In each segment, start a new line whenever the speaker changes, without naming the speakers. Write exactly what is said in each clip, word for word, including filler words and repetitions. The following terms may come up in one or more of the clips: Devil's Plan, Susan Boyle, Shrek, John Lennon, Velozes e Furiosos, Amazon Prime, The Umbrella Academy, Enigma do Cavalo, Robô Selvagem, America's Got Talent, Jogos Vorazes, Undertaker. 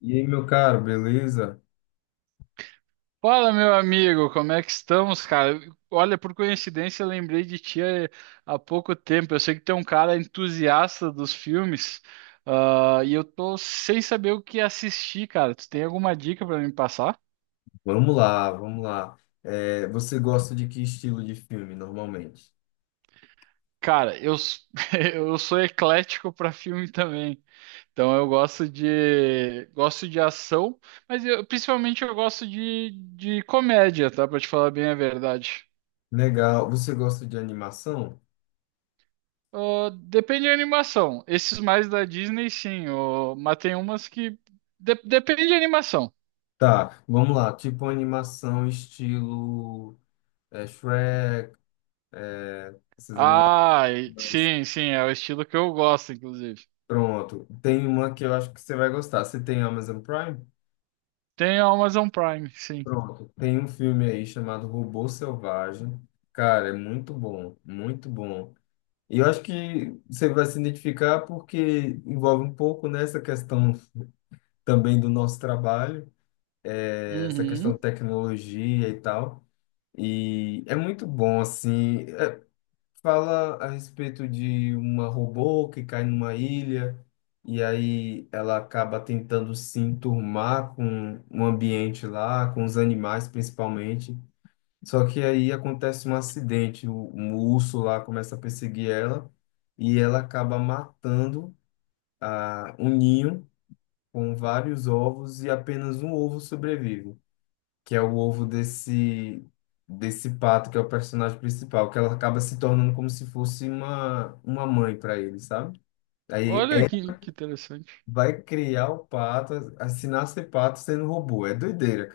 E aí, meu caro, beleza?
Fala, meu amigo, como é que estamos, cara? Olha, por coincidência, eu lembrei de ti há, há pouco tempo. Eu sei que tu é um cara entusiasta dos filmes, ah, e eu tô sem saber o que assistir, cara. Tu tem alguma dica pra me passar?
Vamos lá, vamos lá. É, você gosta de que estilo de filme normalmente?
Cara, eu, s- eu sou eclético pra filme também. Então eu gosto de gosto de ação, mas eu- principalmente eu gosto de, de comédia, tá? Pra te falar bem a verdade.
Legal. Você gosta de animação?
Ah, depende da animação. Esses mais da Disney, sim. Ô, mas tem umas que, de- depende da animação.
Tá, vamos lá. Tipo animação estilo é, Shrek, é, essas
Ah, e-
animações.
sim, sim. É o estilo que eu gosto, inclusive.
Pronto. Tem uma que eu acho que você vai gostar. Você tem Amazon Prime?
Tem a Amazon Prime, sim.
Pronto. Tem um filme aí chamado Robô Selvagem. Cara, é muito bom, muito bom. E eu acho que você vai se identificar porque envolve um pouco nessa questão também do nosso trabalho, eh, essa questão de
Uhum.
tecnologia e tal. E é muito bom, assim. Eh, fala a respeito de uma robô que cai numa ilha e aí ela acaba tentando se enturmar com o ambiente lá, com os animais principalmente. Só que aí acontece um acidente, o, um urso lá começa a perseguir ela e ela acaba matando a, um ninho com vários ovos e apenas um ovo sobrevive, que é o ovo desse desse pato que é o personagem principal, que ela acaba se tornando como se fosse uma uma mãe para ele, sabe? Aí
Olha
ela
que, que interessante.
vai criar o pato, a- a- se nascer pato sendo robô, é doideira.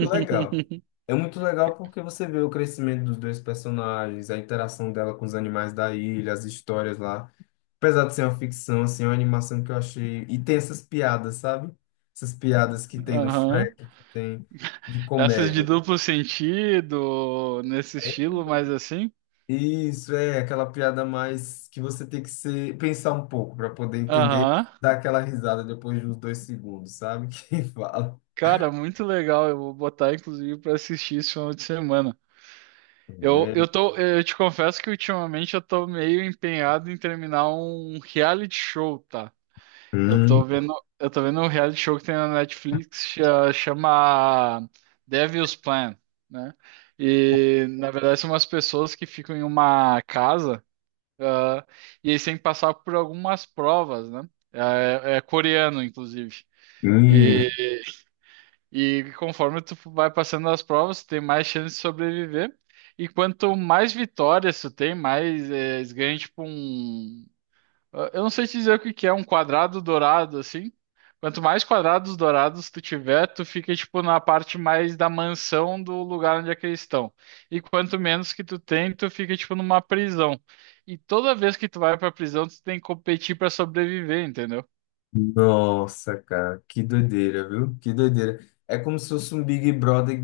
Legal. É muito legal porque você vê o crescimento dos dois personagens, a interação dela com os animais da ilha, as histórias lá. Apesar de ser uma ficção, assim, é uma animação que eu achei. E tem essas piadas, sabe? Essas piadas que tem no
Aham.
Shrek, que tem de
Essas de
comédia.
duplo sentido, nesse
É.
estilo, mais assim.
Isso é aquela piada mais que você tem que ser, pensar um pouco para poder entender,
Aham.
dar aquela risada depois de uns dois segundos, sabe? Quem fala.
Cara, muito legal. Eu vou botar, inclusive, pra assistir esse final de semana. Eu,
É.
eu tô, eu te confesso que ultimamente eu tô meio empenhado em terminar um reality show, tá? Eu
Hum,
tô vendo, eu tô vendo um reality show que tem na Netflix, cha- chama Devil's Plan, né? E na verdade são umas pessoas que ficam em uma casa, ah, e eles têm que passar por algumas provas, né? É, é coreano, inclusive.
hum.
E conforme tu vai passando as provas, tu tem mais chance de sobreviver. E quanto mais vitórias tu tem, mais eh, eles ganham tipo um. ah, Eu não sei te dizer o que que é, um quadrado dourado, assim. Quanto mais quadrados dourados tu tiver, tu fica tipo na parte mais da mansão do lugar onde é que eles estão. E quanto menos que tu tem, tu fica tipo numa prisão. E toda vez que tu vai pra prisão, tu tem que competir pra sobreviver, entendeu?
Nossa, cara, que doideira, viu? Que doideira. É como se fosse um Big Brother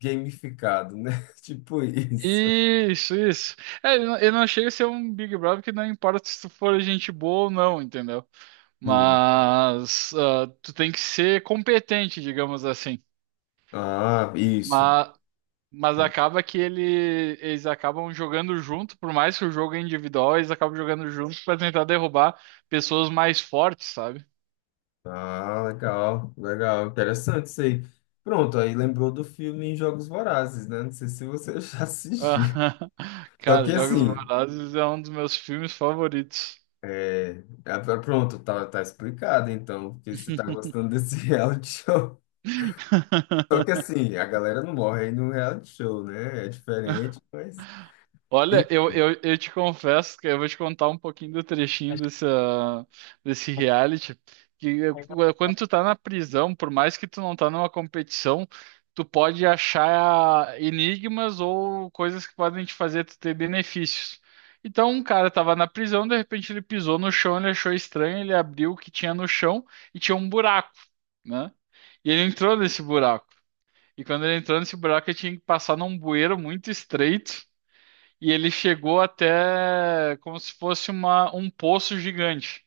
gamificado, né? Tipo isso.
Isso, isso. É, eu não eu não chega a ser um Big Brother que não importa se tu for gente boa ou não, entendeu?
Hum.
Mas ah, tu tem que ser competente, digamos assim.
Ah, isso.
Mas, mas acaba que ele, eles acabam jogando junto, por mais que o jogo é individual, eles acabam jogando junto pra tentar derrubar pessoas mais fortes, sabe?
Ah, legal, legal. Interessante isso aí. Pronto, aí lembrou do filme Jogos Vorazes, né? Não sei se você já assistiu. Só
Cara,
que
Jogos
assim,
Vorazes é um dos meus filmes favoritos.
é, é, pronto, tá, tá explicado então, porque você tá gostando desse reality show. Só que assim, a galera não morre aí no reality show, né? É diferente, mas.
Olha,
Enfim,
eu, eu, eu te confesso que eu vou te contar um pouquinho do trechinho dessa, desse reality, que eh, quando tu tá na prisão, por mais que tu não tá numa competição, tu pode achar enigmas ou coisas que podem te fazer tu ter benefícios. Então, um cara tava na prisão, de repente ele pisou no chão, ele achou estranho, ele abriu o que tinha no chão e tinha um buraco, né? E ele entrou nesse buraco. E quando ele entrou nesse buraco, ele tinha que passar num bueiro muito estreito e ele chegou até como se fosse uma, um poço gigante.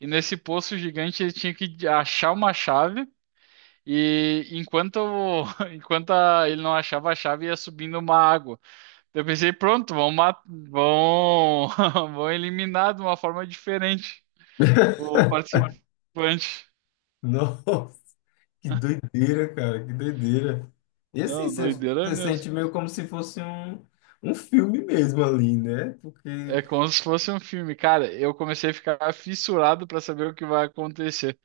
E nesse poço gigante ele tinha que achar uma chave. E enquanto, enquanto a- ele não achava a chave, ia subindo uma água. Eu pensei, pronto, vão, ma- vão, vão eliminar de uma forma diferente o participante.
nossa, que doideira, cara, que doideira. E assim,
Não,
você
doideira
você sente
mesmo.
meio como se fosse um, um filme mesmo ali, né? Porque,
É como se fosse um filme. Cara, eu comecei a ficar fissurado para saber o que vai acontecer.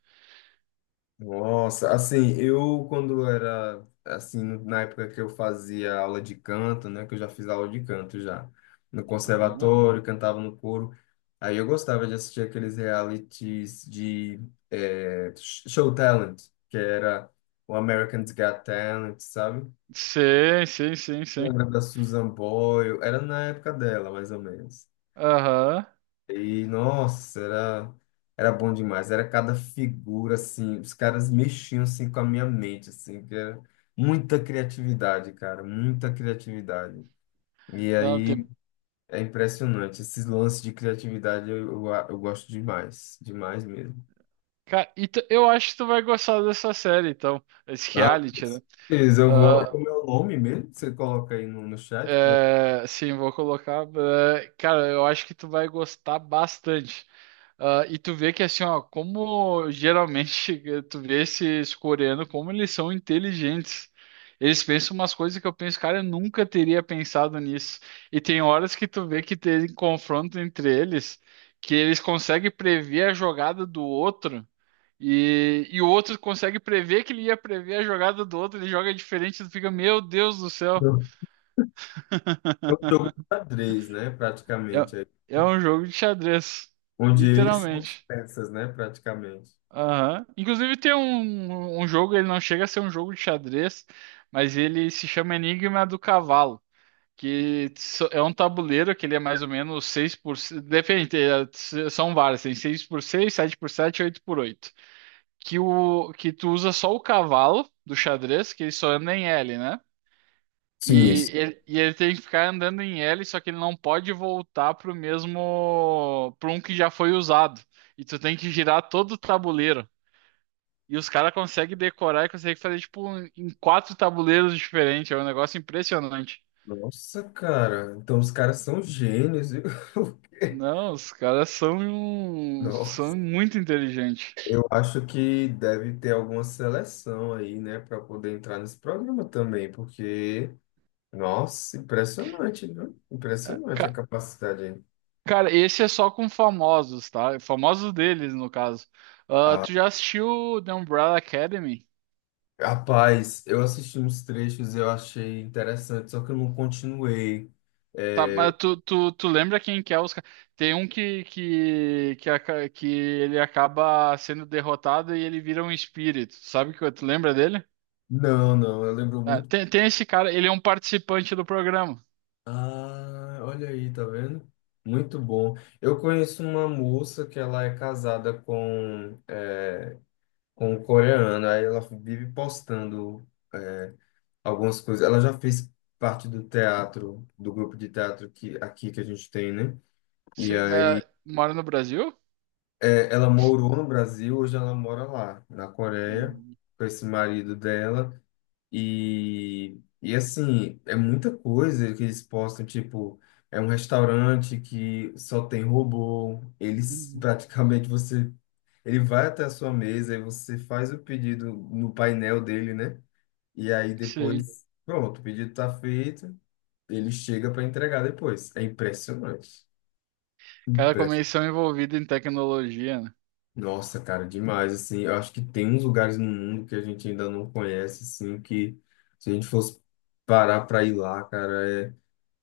nossa, assim, eu quando era, assim, na época que eu fazia aula de canto, né? Que eu já fiz aula de canto já, no
Ah,
conservatório, cantava no coro. Aí eu gostava de assistir aqueles realities de eh, Show Talent, que era o American's Got Talent, sabe?
sim, sim, sim, sim.
Lembra da Susan Boyle? Era na época dela, mais ou menos.
Aham.
E, nossa, era, era bom demais. Era cada figura, assim, os caras mexiam, assim, com a minha mente, assim, que era muita criatividade, cara, muita criatividade. E
Não,
aí,
tem.
é impressionante. Esses lances de criatividade eu, eu, eu gosto demais, demais mesmo.
Cara, e tu- eu acho que tu vai gostar dessa série, então. Esse
Ah, com
reality, né?
certeza, eu vou...
Ah,
Como é o nome mesmo? Você coloca aí no, no chat pra...
é, sim, vou colocar. é, Cara, eu acho que tu vai gostar bastante. Ah, e tu vê que assim, ó, como geralmente tu vê esses coreanos, como eles são inteligentes. Eles pensam umas coisas que eu penso, cara, eu nunca teria pensado nisso. E tem horas que tu vê que tem confronto entre eles, que eles conseguem prever a jogada do outro. E, e o outro consegue prever que ele ia prever a jogada do outro, ele joga diferente, tu fica, meu Deus do
É
céu.
um jogo de xadrez, né,
É,
praticamente. Aí.
é um jogo de xadrez,
Onde eles são as
literalmente.
peças, né, praticamente.
Aham. Inclusive tem um, um jogo, ele não chega a ser um jogo de xadrez, mas ele se chama Enigma do Cavalo, que so- é um tabuleiro que ele é mais ou menos seis por... Depende, é, s- são vários, tem seis por seis, sete por sete, oito por oito. Que, o, que tu usa só o cavalo do xadrez, que ele só anda em L, né?
Sim.
E ele, e ele tem que ficar andando em L, só que ele não pode voltar pro mesmo, pro um que já foi usado. E tu tem que girar todo o tabuleiro. E os caras conseguem decorar e conseguem fazer tipo um- em quatro tabuleiros diferentes. É um negócio impressionante.
Nossa, cara, então os caras são gênios, viu? O quê?
Não, os caras são um- são
Nossa,
muito inteligentes.
eu acho que deve ter alguma seleção aí, né, para poder entrar nesse programa também, porque, nossa, impressionante, viu?
É,
Impressionante a
ca-
capacidade aí.
Cara, esse é só com famosos, tá? Famosos deles, no caso. Ah,
Ah,
tu já assistiu The Umbrella Academy?
rapaz, eu assisti uns trechos, eu achei interessante, só que eu não continuei.
Tá,
É,
mas tu, tu, tu lembra quem que é os... ca- Tem um que, que, que, aca- que ele acaba sendo derrotado e ele vira um espírito. Sabe que tu lembra dele?
não, não, eu lembro
Ah,
muito.
tem, tem esse cara, ele é um participante do programa.
Ah, olha aí, tá vendo? Muito bom. Eu conheço uma moça que ela é casada com, é, com um coreano, aí ela vive postando, é, algumas coisas. Ela já fez parte do teatro, do grupo de teatro que, aqui que a gente tem, né? E
Sim, mas
aí,
mora no Brasil?
é, ela morou no Brasil, hoje ela mora lá, na Coreia,
Hum.
com esse marido dela. E, e assim, é muita coisa que eles postam, tipo, é um restaurante que só tem robô, eles
Uhum.
praticamente você, ele vai até a sua mesa e você faz o pedido no painel dele, né? E aí
Sim.
depois, pronto, o pedido tá feito, ele chega para entregar depois. É impressionante.
Cada
Impress-
comissão envolvida em tecnologia, né?
Nossa, cara, demais, assim, eu acho que tem uns lugares no mundo que a gente ainda não conhece, assim, que se a gente fosse parar para ir lá, cara, é.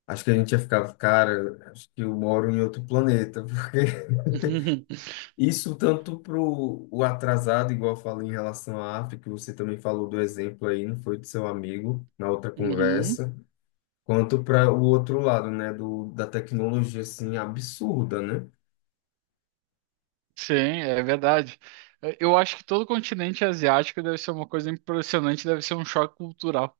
Acho que a gente ia ficar, cara, acho que eu moro em outro planeta, porque
Uhum.
isso tanto pro o atrasado, igual eu falei em relação à África, você também falou do exemplo aí, não foi do seu amigo, na outra
Uhum.
conversa, quanto para o outro lado, né, do, da tecnologia, assim, absurda, né?
Sim, é verdade. É, eu acho que todo o continente asiático deve ser uma coisa impressionante, deve ser um choque cultural.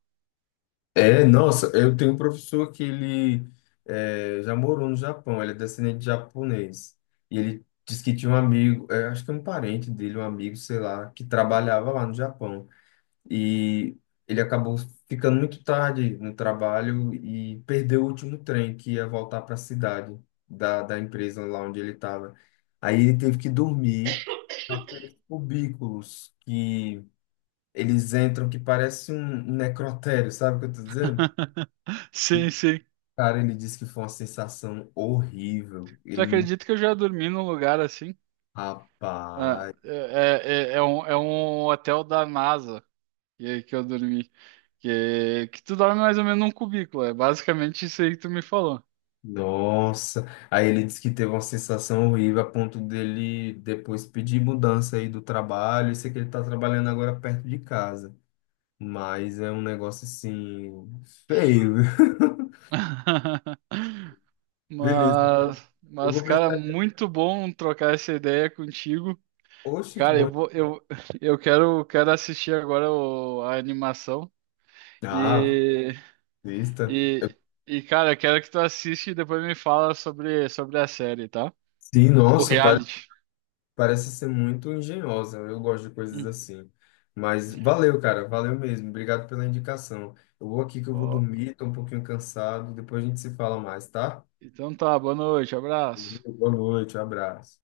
É, nossa, eu tenho um professor que ele é, já morou no Japão, ele é descendente de japonês, e ele disse que tinha um amigo, é, acho que é um parente dele, um amigo, sei lá, que trabalhava lá no Japão. E ele acabou ficando muito tarde no trabalho e perdeu o último trem que ia voltar para a cidade da, da empresa lá onde ele estava. Aí ele teve que dormir naqueles cubículos que eles entram que parece um um necrotério, sabe o que eu tô dizendo? E,
Sim, sim.
cara, ele disse que foi uma sensação horrível.
Tu
Ele não.
acredita que eu já dormi num lugar assim? Ah,
Rapaz.
é, é, é é um, é um hotel da NASA que, que eu dormi. Que, que tu dorme mais ou menos num cubículo. É basicamente isso aí que tu me falou.
Nossa, aí ele disse que teve uma sensação horrível a ponto dele depois pedir mudança aí do trabalho. Eu sei que ele tá trabalhando agora perto de casa, mas é um negócio assim feio. Viu? Beleza, cara.
Mas,
Eu
mas,
vou
cara,
precisar.
muito bom trocar essa ideia contigo.
Oxe, de
Cara, eu
bom.
vou, eu, eu quero, quero assistir agora o- a animação
Ah,
e,
lista.
e, e, cara, eu quero que tu assiste e depois me fala sobre, sobre a série, tá?
Sim,
O
nossa, pare-
reality.
parece ser muito engenhosa. Eu gosto de coisas
Hum.
assim. Mas valeu, cara, valeu mesmo. Obrigado pela indicação. Eu vou aqui que eu vou
Ó,
dormir, tô um pouquinho cansado. Depois a gente se fala mais, tá?
então tá, boa noite, abraço.
Boa noite, um abraço.